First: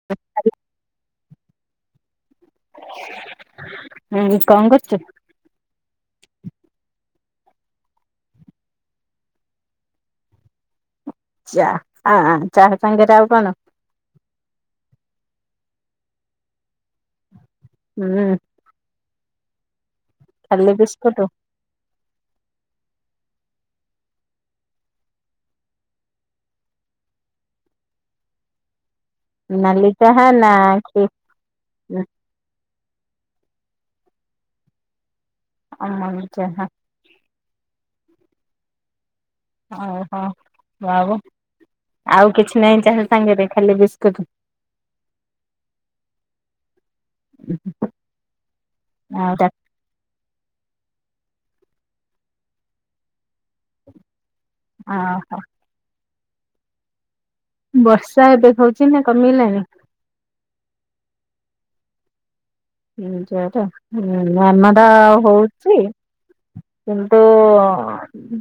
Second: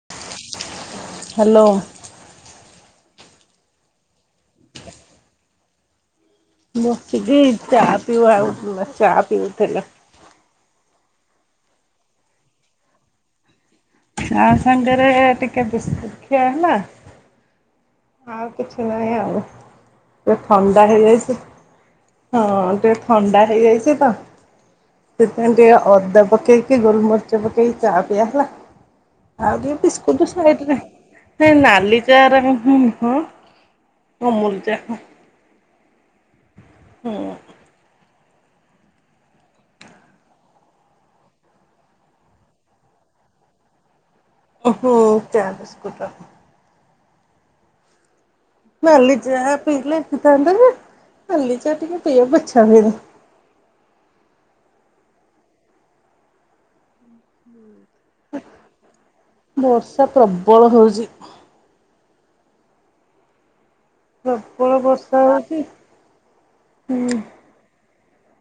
[unintelligible] Hello. ହଁ କଣ କରୁଚୁ? ବିସିଚି ଚା ପିଉ ଆଉ ଥୁଲା ଚା ପିଉଥୁଲା। ଚା ଆଁ ଚାହା ସାଙ୍ଗରେ ଆଉ କଣ? ଆଉ ସାଙ୍ଗରେ ଟିକେ ବିସକୁଟ୍ ଖିଆ ହେଲା ହୁଁ ଆଉ କିଛି ନାହିଁ ଆଉ ଟିକେ ଖାଲି ଥଣ୍ଡା ବିସ୍କୁଟ ହେଇଯାଇଛି ହଁ ଟିକେ ଥଣ୍ଡା ହେଇଯାଇଛି ତ ସେଥିପାଇଁ ଟିକେ ଅଦା ପକେଇକି ଗୋଲମରିଚ ପକେଇକି ଚା ପିଆ ହେଲା। ଆଉ ଟିକେ ନାଲି ଚାହା ବିସ୍କୁଟୁ ନା ସାଇଟରେ। କି ନାଇଁ ନାଲି ଚାରା ମୁଁ ହୁଁ ନୁହଁ ଅମୁଲ ଚା ଅମୁଲ ଚାହା। ହୁଁ ଓହୋ ଆଉ ଆଉ କିଛି ନାଇଁ ଚାହେ ସାଙ୍ଗରେ ଖାଲି ବିସ୍କୁଟ ହୁଁ ଚା ବି ଆଉ ଉ [unintelligible] ନାଲି ଚା ପିଇଥିଲେ ହେଇ ଥାଆନ୍ତା ଯେ ନାଲି ଚା ଟିକେ ପିଇବାକୁ ଇଚ୍ଛା ହେରା ଓହୋ ବର୍ଷା ଏବେ ହଉଛି ନା କମିଲାଣି ତା ପ୍ରବଳ ହେଉଛି। ହୁ ଯଟା ହୁଁ ପ୍ରବଳ ଧାନାଟା ବର୍ଷା ହଉଛି ହୁଁ କିନ୍ତୁ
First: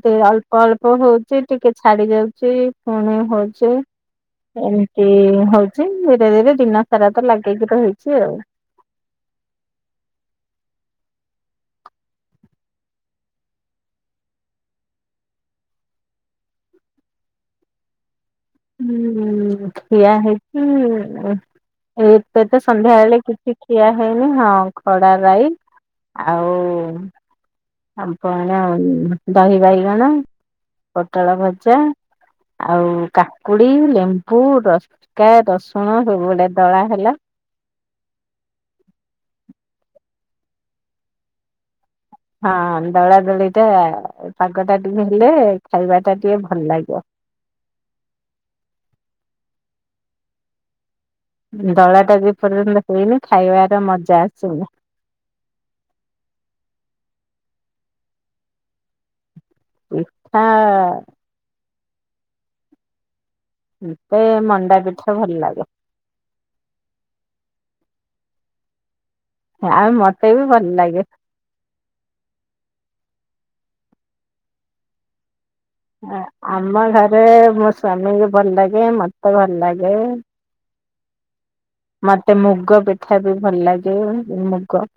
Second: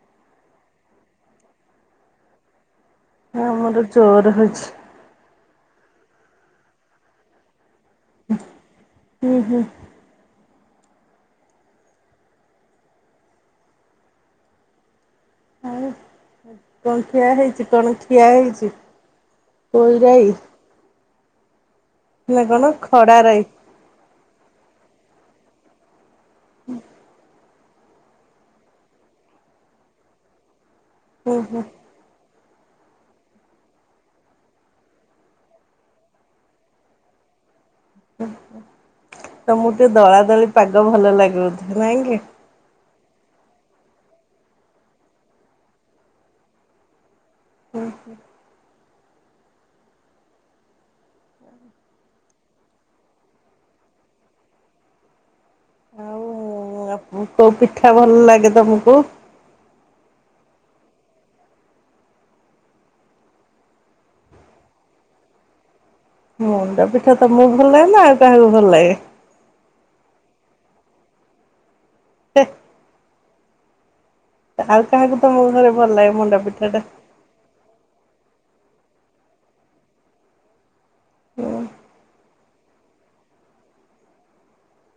ଦେ ଅଳ୍ପ ଅଳ୍ପ ହଉଛି ଟିକେ ଛାଡି ଯାଉଛି ପୁଣି ହଉଛି ଆମର ଜୋର ହଉଛି ଏ ଏ ହଉଛି ଧୀରେ ଧୀରେ ଦିନ ସାରା ତ ଲାଗେଇକି ରହିଛି ଆଉ ହୁଁ ହୁଁ ହଁ କଣ ଖିଆ ହେଇଛି କଣ ଠିଆ ହେଇଛି ହୁଁ ଖିଆ ପୋଇରାଇ ହେଇଛି ନା ଏତ ତ କଣ ଖଡା ସନ୍ଧ୍ୟାବେଳେ ରାଇ କିଛି ଠିଆ ହେଇନି ହଁ ଖଡା ରାଇ ଆଉ ହୁଁ ଆପଣ ଉ ଦହି ବାଇଗଣ ପୋଟଳ ହୁଁ ହୁଁ ଭଜା ଆଉ କା କୁଡି ଲେମ୍ବୁ ରସକା ରସୁଣ ସବୁଗୋଟେ ଦଳା ହେଲା ତ ମ ଟିକେ ଦଳାଦଳି ପାଗ ଭଲ ଲାଗୁଥା ନାଇଁ କି ହଁ ଦଳା ଦଳି ଟା ପାଗ ଟା ଟିକେ ହେଲେ ଖାଇବା ଟା ଟିକେ ଭଲ ଲାଗିବ। ହୁଁ ହୁଁ ଦଳା ଟା ଯେ ପର୍ଯ୍ୟନ୍ତ ହେଇନି ଖାଇବାର ମଜା ଆସୁନି ଉ କୋଉ ପିଠା ଭଲ ଲାଗେ ତମକୁ? ଏଛା ମତେ ମଣ୍ଡା ପିଠା ଭଲ ଲାଗେ ମଣ୍ଡା ପିଠା ତମକୁ ଭଲ ଲାଗେ ନା ଆଉ କାହାକୁ ଭଲ ଲାଗେ ଆଉ ମତେ ବି ଭଲ ଲାଗେ। ହେ ଆଉ କାହାକୁ ତମ ଘରେ ଭଲ ଲାଗେ ଆ ମଣ୍ଡା ପିଠା ଟା ଆମ ଘରେ ମୋ ସ୍ଵାମୀଙ୍କୁ ଭଲ ଲାଗେ ମତେ ଭଲ ଲାଗେ ମତେ ମୁଗ ପିଠା ବି ଭଲ ଲାଗେ ଏ ମୁଗ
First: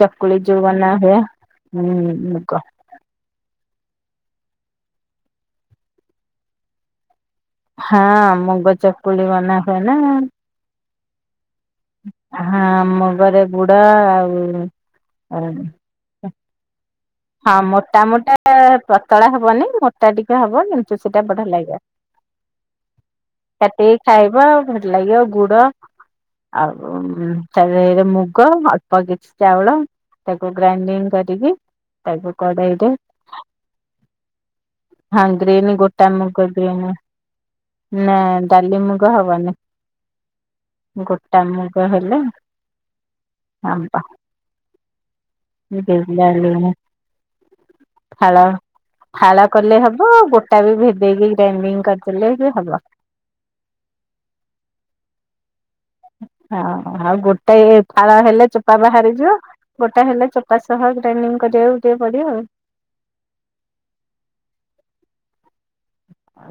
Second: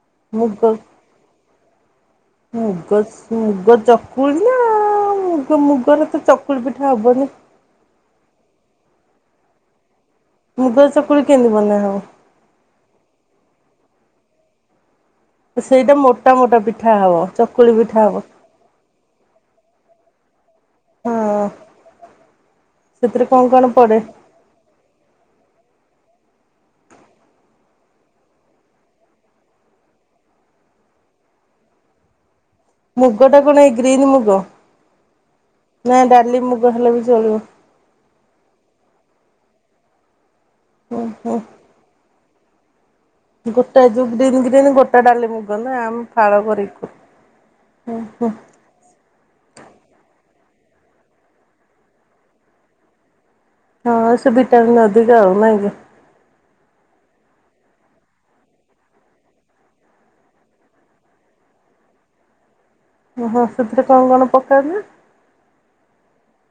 ଚକୁଳି ଯୋଉ ମୁଗ ବନା ହୁଏ ହଁ ମୁଗ ସ ମୁଗ ଚକୁଳି ନା ମୁଗ ମୁଗରେ ତ ଚକୁଳି ପିଠା ହବନି ହଁ ମୁଗ ଚକୁଳି ବନା ହୁଏ ନା ମୁଗ ଚକୁଳି କେମିତି ବନା ହବା ହଁ ମୁଗରେ ବୁଡ ଆଉ ସେଇଟା ମୋଟା ମୋଟା ପିଠା ହବ ହଁ ଚକୁଳି ପିଠା ମୋଟା ହବ। ମୋଟା ପତଳା ହବନି ମୋଟା ଟିକେ ହବ କେମ ସେଟା ହଁ ବଢିଆ ଲାଗିବ ସେଥିରେ କଣ କଣ କାଟିକି ପଡେ ଖାଇବ ଭଲ ଲାଗିବ ଗୁଡ ଆଉ ଚାରରେ ମୁଗ ଅଳ୍ପ କିଛି ଚାଉଳ ତାକୁ ଗ୍ରାଇଣ୍ଡିଙ୍ଗ କରିକି ତ କଡେଇ ମୁଗ ଟା କଣ ଏଇ ଗ୍ରୀନ୍ ମୁଗ ହଁ ଗ୍ରୀନ୍ ନା ଗୋଟା ଡାଲି ମୁଗ ଗ୍ରୀନ୍ ହେଲେ ବି ଚଳିବ ନା ଡାଲି ମୁଗ ହବନି ହୁଁ ହୁଁ। ଗୋଟା ମୁଗ ହେଲେ ଗୋଟା ଏ ହବ ଯୋଉ ଗ୍ରୀନ୍ ଗ୍ରୀନ୍ ଗୋଟା ଡାଲି ମୁଗ ନା ଆମେ ଫାଳ କରି ଖା ହୁ ହୋ ଫାଳ ଫାଳ କଲେ ହବ ଆଉ ଗୋଟା ବି ଭେଦେଇକି ଗ୍ରାଇଣ୍ଡିଙ୍ଗ କରିଦେଲେ ବି ହବ ହଁ ସେ ଭିଟାମିନ ଅଧିକ ଆଉ ନାଇଁକି? ହଁ ଆଉ ଗୋଟେ ଫାଳ ହେଲେ ଚୋପା ବାହାରିଯିବ। ଗୋଟା ହେଲେ ଚୋପା ସହ ଗ୍ରାଇଣ୍ଡିଙ୍ଗ କରିବାକୁ ଟିକେ ପଡିବ ଆଉ। ଓ ହଁ ସେଥିରେ କଣ କଣ ପକାଯାଏ?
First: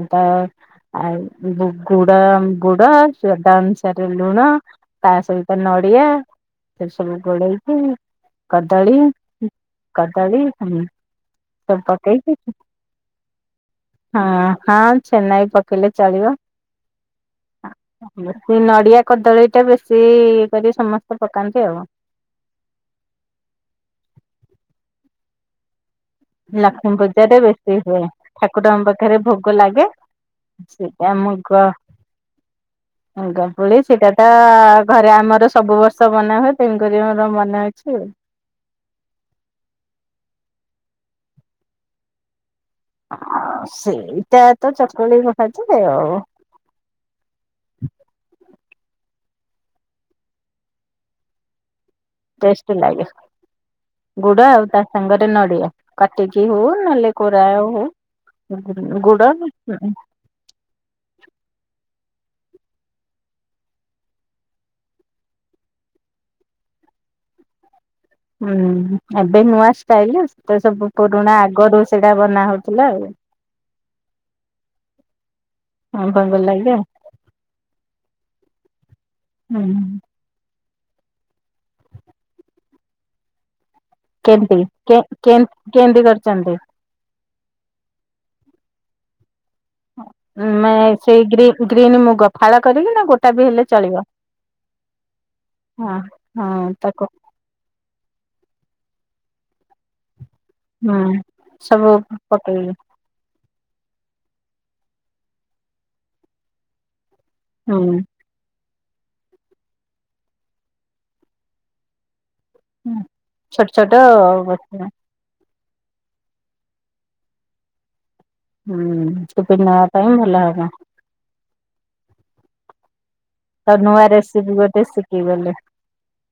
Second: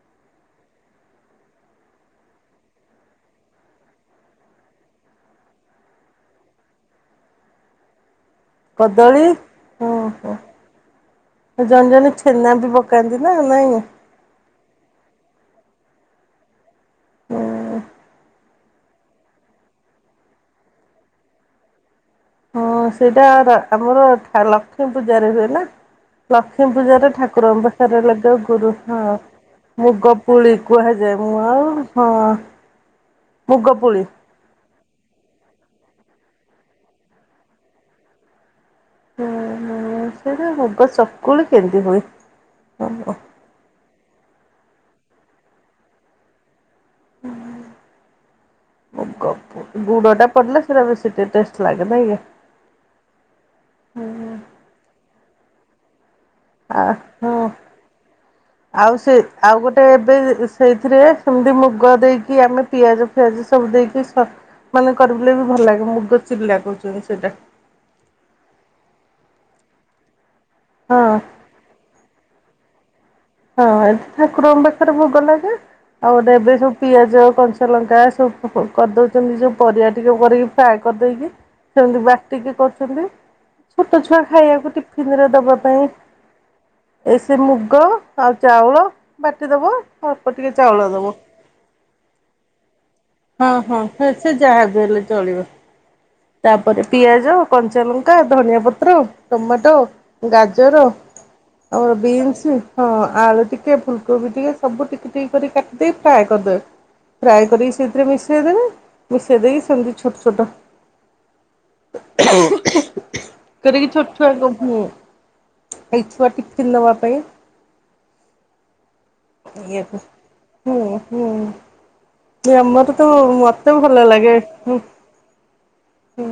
ଅଦା ଆଉ ଗୁ ଗୁଡ ଗୁଡ ଶ୍ୱାଦ ଅନୁସାରେ ଲୁଣ ତା ସହିତ ନଡିଆ ସେ ସବୁ ଗୋଳେଇକି କଦଳୀ ଓହୋ କଦଳୀ ସବୁ ଜଣେ ଜଣେ ପକେଇକି ଛେନା ବି ପକ କାନ୍ତି ନା ନାଇଁ? ହଁ ହଁ ଛେନା ବି ପକେଇଲେ ଚଳିବ। ସେ ନଡ଼ିଆ କଦଳୀ ଟା ବେଶୀ ଇ କରିକି ସମସ୍ତେ ପକାନ୍ତି ଆଉ। ହଁ ସେଇଟା ର ଆମର ଲକ୍ଷ୍ମୀ ପୂଜାରେ ହୁଏନା? ଲକ୍ଷ୍ମୀ ପୂଜାରେ ଠାକୁରଙ୍କ ବେଶୀ ହୁଏ। ପାଖରେ ଲାଗେ ଠାକୁରଙ୍କ ଗୁରୁହ ପାଖରେ ଭୋଗ ଲାଗେ ମୁଗ କୁଳି ସେଇଟା କୁହାଯାଏ ମୁଁ ଆଉ ହଁ ହଁ ମୁଗ ଦମ୍ପୁଳି ପୁଳି। ସେଟା ତ ଘରେ ଆମର ସବୁ ବର୍ଷ ମନା ହୁଏ ତେଣୁକରି ମୋର ମନେ ଅଛି ଆଉ। ହ ସେଟା ଭୋଗ ଚକୁଳି କେନ୍ତି ହୁଏ? ଆଉ ସେଇଟା ତ ଚକୁଳି କୁହାଯାଏ ଆଉ। ମୁଗ ପୁ ଗୁଡ଼ ଟା ପଡ଼ିଲେ ସେଇଟା ବେଶୀ ଟିକେ ଟେଷ୍ଟ ଲାଗେ ନାହିଁକି? ଟେଷ୍ଟ ଲାଗେ ଗୁଡ ଆଉ ତା ସାଙ୍ଗରେ ନଡିଆ। କାଟିକି ହୋଉ ଆ ନହେଲେ ହଁ। କୋରା ହୋଉ ଗୁ ଗୁଡ଼ [unintelligible] ଦେ ସେଇଥିରେ ସେମିତି ମୁଗ ଦେଇକି ଆମେ ପିଆଜ ଫିଆଜ ସବୁ ଦେଇକି ସ ମାନେ କରିଲେ ବି ଭଲ ଲାଗେ ମୁଗ ଚିଲା କହୁଛନ୍ତି ସେଇଟା। ହୁଁ ଏବେ ନୂଆ ଷ୍ଟାଇଲରେ ସେ ସବୁ ହଁ ପୁରୁଣା ଆଗରୁ ସେଇଟା ବନା ହୋଉଥିଲା ଆଉ। ହଁ ଏଠି ଠାକୁରଙ୍କ ପାଖରେ ଭୋଗ ଲାଗେ। ହଁ ଆଉ ଭଙ୍ଗ ଗୋଟେ ଲାଗେ ସବୁ ଆଉ। ପିଆଜ କଞ୍ଚଲଙ୍କା ସବୁ କ କରିଦଉଛନ୍ତି ଯୋଉ ହୁଁ ପରିବା ଟିକେ କରିକି ଫ୍ରାଏ କରିଦେଇକି ସେମିତି ବାଟିକି କରୁଛନ୍ତି। ଛୋଟ ଛୁଆ କେମତି ଖାଇବାକୁ କେ ଟିଫିନରେ କେ ଦବା ପାଇଁ କେମିତି କରିଛନ୍ତି? ଏ ସେଇ ମୁଗ ଆଉ ଚାଉଳ ବାଟିଦବ ହଁ ମେ ସେଇ ଗ୍ରି ଗ୍ରୀନ୍ ମୁଗ ଫାଳ କରିକି ନା ଗୋଟ ହଁ ହଁ ସେ ସେ ଯାହାବି ହେଲେ ଚଳିବ ହଁ। ହଁ ତାପରେ ତାକୁ ପିଆଜ କଞ୍ଚାଲଙ୍କା ଧନିଆ ପତ୍ର ଟମାଟୋ ଗାଜ ଜର ହୁଁ ଆଉ ସବୁ ବିନ୍ସ ପକେଇକି ହଁ ଆଳୁ ଟିକେ ଫୁଲ କୋବି ଟିକେ ସବୁ ଟିକ ଟିକ କରିକି କାଟି ଦେଇକି ଫ୍ରାଏ କରିଦେବେ ଫ୍ରାଏ କରିକି ସେ ହୁଁ। ମିଶେଇଦେବେ ମିଶେଇଦେଇକି ସେମତି ଛୋଟ ଛୋଟ କରିକି ଛୋଟ ଛୁଆଙ୍କୁ ହୁଁ ଏ ଛୁଆ ଟିଫିନ ନବା ପାଇଁ ଟିଫିନ ଏଇ ନବା ପାଇଁ ଭଲ ହବ। ହୁଁ ହୁଁ। ଯେ ଆମର ତ ମତେ ଭଲ ଲାଗେ। କି ଗଲେ ହୁଁ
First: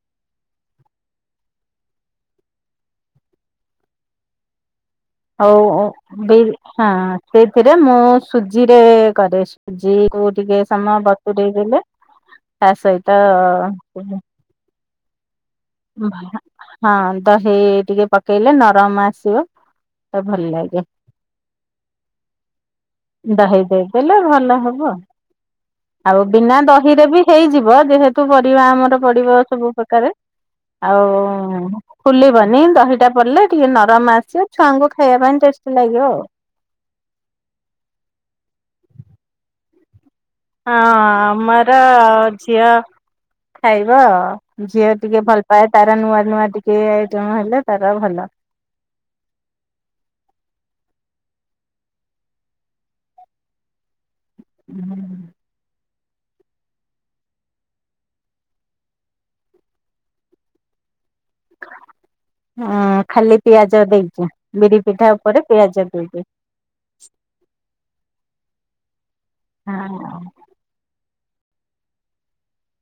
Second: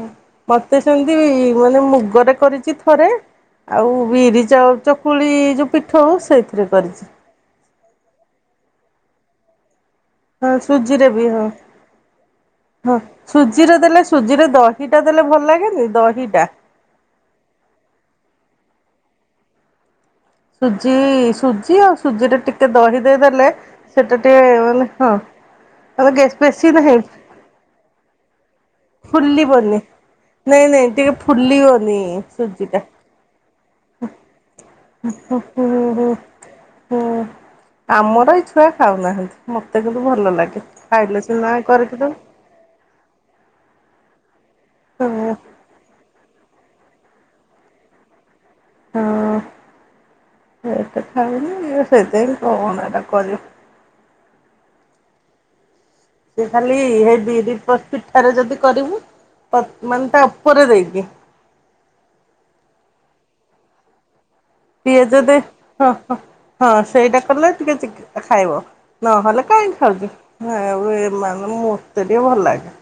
ମତେ ସେମତି ମାନେ ମୁଗରେ କରିଛି ଥରେ ଆଉ ବିରି ଚାଉ ଚକୁଳି ହଉ ଯୋଉ ପିଠଉ ବି ସେଇଥିରେ ହଁ କରିଛି। ସେଇଥିରେ ମୁଁ ସୁଜିରେ କରେ ସୁଜିକୁ ହଁ ଟିକେ ସମୟ ସୁଜିରେ ବି ହଁ ବତୁରେଇ ଦେଲେ ତା ହଁ ସହିତ ସୁଜିରେ ଦେଲେ ସୁଜିରେ ଦହି ଟା ଦେଲେ ଭଲ ଲାଗେନ ବ ହଁ ଦହି ଟିକେ ପକେଇଲେ ନରମ ଆସିବ ତ ଭଲ ଲାଗେ ସୁଜି ସୁଜି ଆଉ ସୁଜିରେ ଟିକେ ଦହି ଦେଇଦେଲେ ଦହି ଦେଇଦେଲେ ସେଟା ଟିକେ ଭଲ ମାନେ ହବ ହଁ ମାନେ ଆଉ ଗେସ୍ ବିନା ବେଶୀ ନାହିଁ ଦହିରେ ବି ହେଇଯିବ ଯେହେତୁ ପରିବା ଆମର ପଡିବ ସବୁ ଫୁଲିବନି। ପ୍ରକାରେ ନାଇଁ ନାଇଁ ଟିକେ ଆଉ ଫୁଲିବନି ଖୁଲିବନି ସୁଜିଟା। ଦହିଟା ପଡ଼ିଲେ ଟିକେ ନରମ ଆସେ ଛୁଆଙ୍କୁ ଖାଇବା ହୁଁ ପାଇଁ ଟେଷ୍ଟି ହୁଁ ହୁଁ ଲାଗିବ ଆଉ। ହୁଁ ଆମର ଏଇ ଛୁଆ ଖାଉନାହାନ୍ତି ମତେ କିନ୍ତୁ ଭଲ ଲାଗେ। ହଁ ଅଁ ଖାଇଲେ ସିନା ଆମର କରିକି ଦବୁ। ଅ ଝିଅ ଖାଇବ ଆଉ ଝିଅ ଟିକେ ହଁ ଭଲ ପାଏ ତାର ନୂଆ ନୂଆ ଟି କେ ଆଇଟମ ହେଲେ ତାର ଭଲ। ହଁ ସେତ ଖାଉନି ସେଇଥିପାଇିଁ କଣ ଏରା କରିବ। ହୁଁ। ସେ ଖାଲି ହେ ବିରି ପ୍ର ପିଠାରେ ଯଦି କରିବୁ ମାନେ ତା ଉପରେ ଦେଇକି ହ ଖାଲି ପିଆଜ ଦେଇଚେ। ପିଆଜ ଦେ ହଁ ହଁ। ହଁ ସେଇଟା କଲେ ଟିକେ ଚିକ ଖାଇବ ନହେଲେ କାଇଁ ଖାଉଚି ହଁ ନାଇଁ ଆ ଏମାନେ ମତେ ଟିକେ ଭଲ ଲାଗେ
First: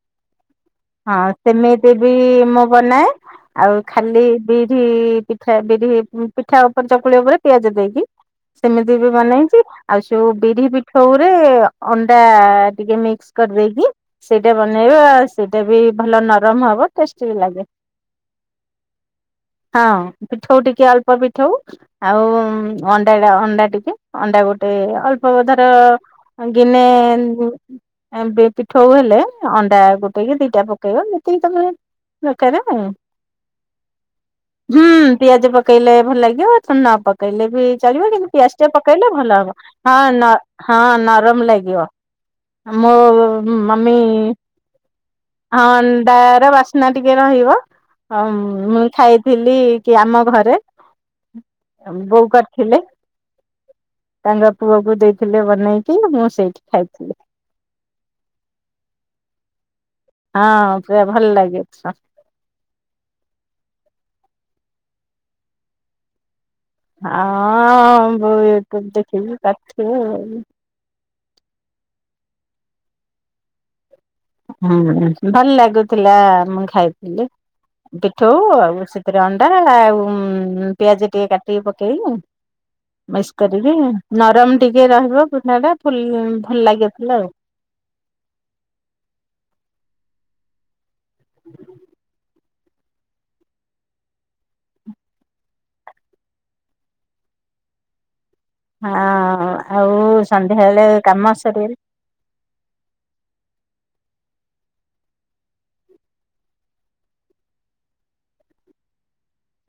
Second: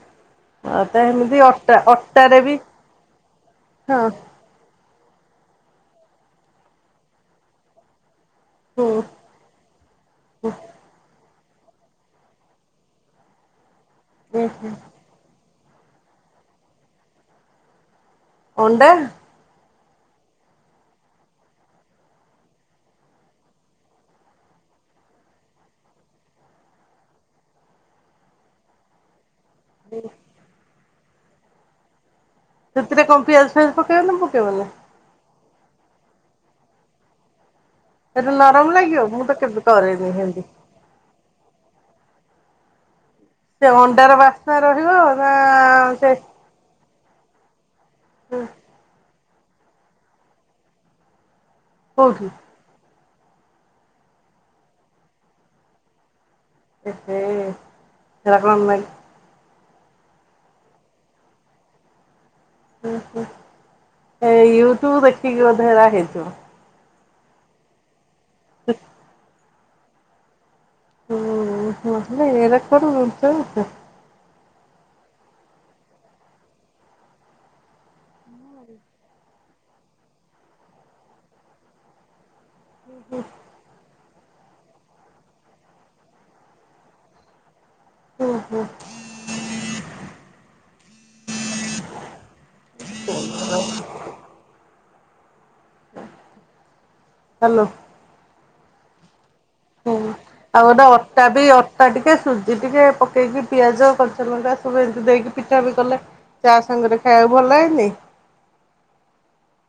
ଆଉ ତ ହଁ ଏମିତି ଅଟା ସେମିତି ବି ଅଟାରେ ମୁଁ ବନାଏ ଆଉ ହଁ ଖାଲି ବିରି ପିଠା ବିରି ପିଠା ଉପରେ ଚକୁଳି ଉପରେ ପିଆଜ ଦେଇକି ହୁଁ ସେମିତି ବି ବନେଇଚି ଆଉ ସେଉ ବିରି ପିଠଉରେ ଅଣ୍ଡା ଟିକେ ମିକ୍ସ କରିଦେଇକି ହୁଁ ସେଟା ହୁଁ ବନେଇବା ସେଇଟା ବି ଭଲ ନରମ ହବ ଟେଷ୍ଟି ବି ଲାଗେ ଅଣ୍ଡା ହଁ ପିଠଉ ଟିକେ ଅଳ୍ପ ପିଠଉ ଆଉଅଣ୍ଡା ଡା ଅଣ୍ଡା ଟିକେ ଅଣ୍ଡା ଗୋଟେ ଅଳ୍ପ ଧର ଗିନେ ବେ ପି ପୀଠଉ ହେଲେ ଅଣ୍ଡା ଗୋଟେକି ଦିଟା ପକେଇବ ଯେତିକି ତମେ ଦରକାର ସେଥିରେ କଣ ପିଆଜ ଫିଆଜ ପକେଇବ ନା ପକେଇବନି? ହୁଁ ପିଆଜ ପ ପକେଇଲେ ଭଲ ଲାଗିବ ନ ପକେଇଲେ ବି ଚଳିବ କିନ୍ତୁ ସେଟା ପିଆଜ ନରମ ଟିକେ ଲାଗିବ ପକେଇଲେ ମୁଁ ଭଲ ତ ହବ କେବେ ହଁ କରେନି ହେମିତି। ହଁ ନରମ ଲାଗିବ ମୋ ଓ ସେ ଅଣ୍ଡାର ବାସ୍ନା ରହିବ ଅ ହଁ ଅଣ୍ଡା ର ବାସ୍ନା ଟିକେ ରହିବ ହଁ ମୁ ଖାଇ ଥିଲି କି ଆମ ଘରେ ବୋଉ କୋଉଠି? କର ଥିଲେ ତାଙ୍କ ପୁଅକୁ ଦେଇଥିଲେ ବନେଇକି ମୁଁ ସେଇଠି ଖାଇଥିଲି। ଏହେ ସେରା କଣ ନାଗ ହଁ ପୁରା ଭଲ ଲାଗେ ହୁଁ ହୁଁ ଏ ୟୁଟ୍ୟୁବ ଦେଖିକି ବଧେ ହେରା ହେଇଥିବ। ହଁ ଅଁ ବୋଉ ୟୁଟୁବ ଦେଖିକି କରଥିବ ଆଉ ହୁଁ ନହେଲେ ଏରା କୁଆଡୁ [inaudible] ହୁଁ ଭଲ ଲାଗୁଥିଲା ମୁଁଖାଇଥିଲି। ପିଠଉ ଆଉ ସେଥିରେ ଅଣ୍ଡା ଆଉ ଉଁ ପିଆଜ ଟିକେ କାଟିକି ପକେଇଲି ମିକ୍ସ କରିକି ନରମ ଟିକେ ରହିବ ପିଠାଟା ଫୁଲ ଭଲ ଲାଗିଥିଲା ଆଉ ହାଲୋ ହଁ ହୁଁ। ଆଉ ଆଉ ସନ୍ଧ୍ୟାବେଳେ ଗୋଟେ ଅଟା କାମ ବି ସରିଗଲେ ଅଟା ଟିକେ ସୁ ସୁଜି ଟିକେ ପକେଇକି ପିଆଜ କଞ୍ଚା ଲଙ୍କା ସବୁ ଏମିତି ଦେଇକି ପିଠା ବି କଲେ ଚା ସାଙ୍ଗରେ ଖାଇବାକୁ ଭଲ ଲାଗେନି?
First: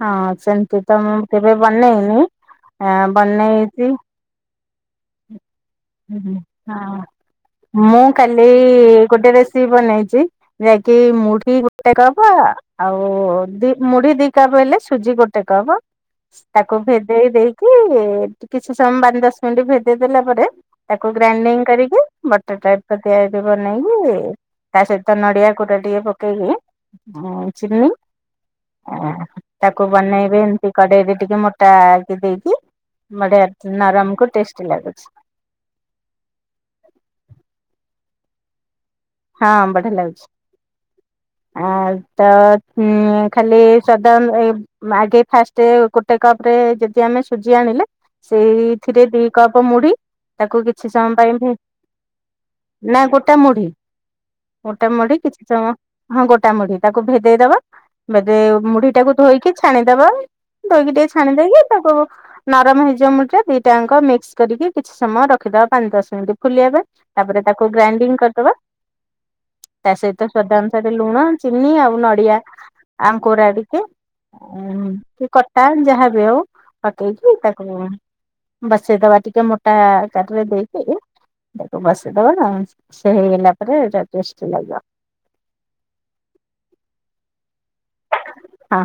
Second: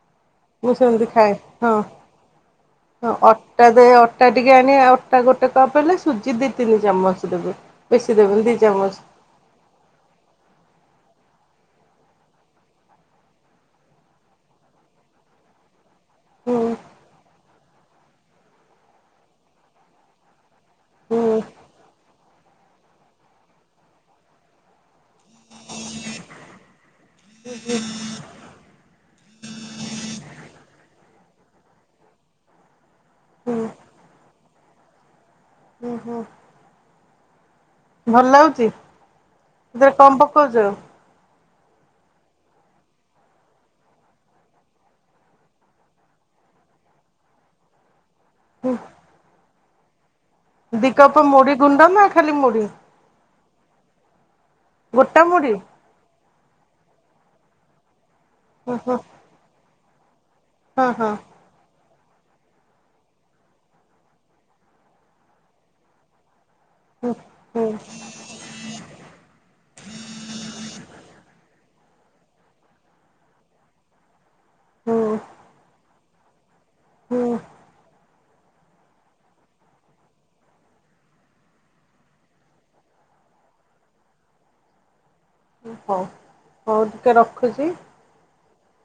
ହଁ ସେମତି ତ ସେମିତି ମୁଁ ଖାଏ କେବେ ହଁ। ବନେଇନି ଏଁ ହଁ ଅଟା ଦେ ବନେଇଚି ଅଟା ଟିକେ ଆଣି ଅଟା ଗୋଟେ କପ୍ ହେଲେ ସୁଜି ଦିଇ ତିନି ହଁ ଚାମଚ ଦେବେ ମୁଁ ବେଶୀ କାଲି ଦେବେନି ଦି ଚାମଚ ଗୋଟେ ରେସିପି ବନେଇଛି ଯାହାକି ମୁଢ଼ୀ ଗୁଟେ କପ ଆଉ ଦି ମୁଢି ଦି କପ୍ ହେଲେ ସୁଜି ଗୋଟେ କପ୍ ହୁଁ ତାକୁ ଭେଦେଇ ଦେଇକି କିଛି ସମୟ ପାଞ୍ଚ ଦଶ ମିନିଟ ଭେଦେଇ ଦେଲା ପରେ ତାକୁ ହୁଁ ଗ୍ରାଇଣ୍ଡିଙ୍ଗ କରିକି ବଟର ଟାଇପ ତିଆରି ବନେଇକି ତା ସହିତ ନଡିଆ କୁରା ଟିକେ ପକେଇକି ହୁଁ ଚିନି ଆଁ ତାକୁ ବନେଇବେ ଏମତି କଡେଇରେ ଟିକେ ମୋଟାକି ଦେଇକି ବଢିଆ ହୁଁ ନରମକୁୁ ଟେଷ୍ଟ ଲାଗୁଛି। ହୁଁ ହୁଁ [inaudible] ଭଲ ଲାଗୁଚି ହଁ ସେଥିରେ ବଢିଆ କମ୍ ଲାଗୁଚି। ପକଉଚ? ଆ ତ ହୁଁ ଖାଲି। [unintelligible] ଆଗେ ଫାଷ୍ଟ ଗୋଟେ କପ ରେ ଯେତେ ଆମେ ସୁଜି ଆଣିଲେ ହୁଁ ସେଇଥିରେ ଦି କପ ମୁଢି ତାକୁ ଦି କିଛି କପ ସମୟ ପାଇଁ ମୁଢି ଭି ଗୁଣ୍ଡ ନା ଖାଲି ମୁଢି ନା ଗୋଟା ମୁଢି ଗୋଟା ମୁଢି କିଛି ସମୟ ହଁ ଗୋଟା ମୁଢି ତାକୁ ଭେଦେଇ ଦବା। ଭେଦେ ହଁ ମୁଢି ହଁ ଟାକୁ ଧୋଇକି ଛାଣିଦବା। ହଁ ଧୋଇକି ଟିକେ ହଁ ଛାଣି ଦେଇକି ତାକୁ ନରମ ହେଇଯିବ ମୁଢିଟା ଦିଟାଙ୍କ ମିକ୍ସ କରିକି କିଛି ସମୟ ରଖିଦବା ପାଞ୍ଚ ଦଶ ମିନିଟ୍। ଫୁଲିବା ପାଇଁ ହୁଁ ତାପରେ ତାକୁ ଗ୍ରାଇଣ୍ଡିଙ୍ଗ କରିଦବା। ତା ସହିତ ସ୍ୱାଦ ଅନୁସାରେ ଲୁଣ, ଚିନି ଆଉ ନଡିଆ ଆଉ କୋରା ଟିକେ। ହୁଁ କି କଟା ଯାହା ବି ହଉ ହୁଁ ପକେଇକି ହୁଁ ତାକୁ ଲୁଣ ବସେଇଦବା ଟିକେ ମୋଟା ଆକାରରେ ଦେଇକି। ତାକୁ ବସେଇଦବା ନା ସେ ହେଇଗଲା ପରେ ଏଟା ଟେଷ୍ଟ ଲାଗିବ। ହଉ। ହଉ ଟିକେ ରଖୁଚି। ହଁ।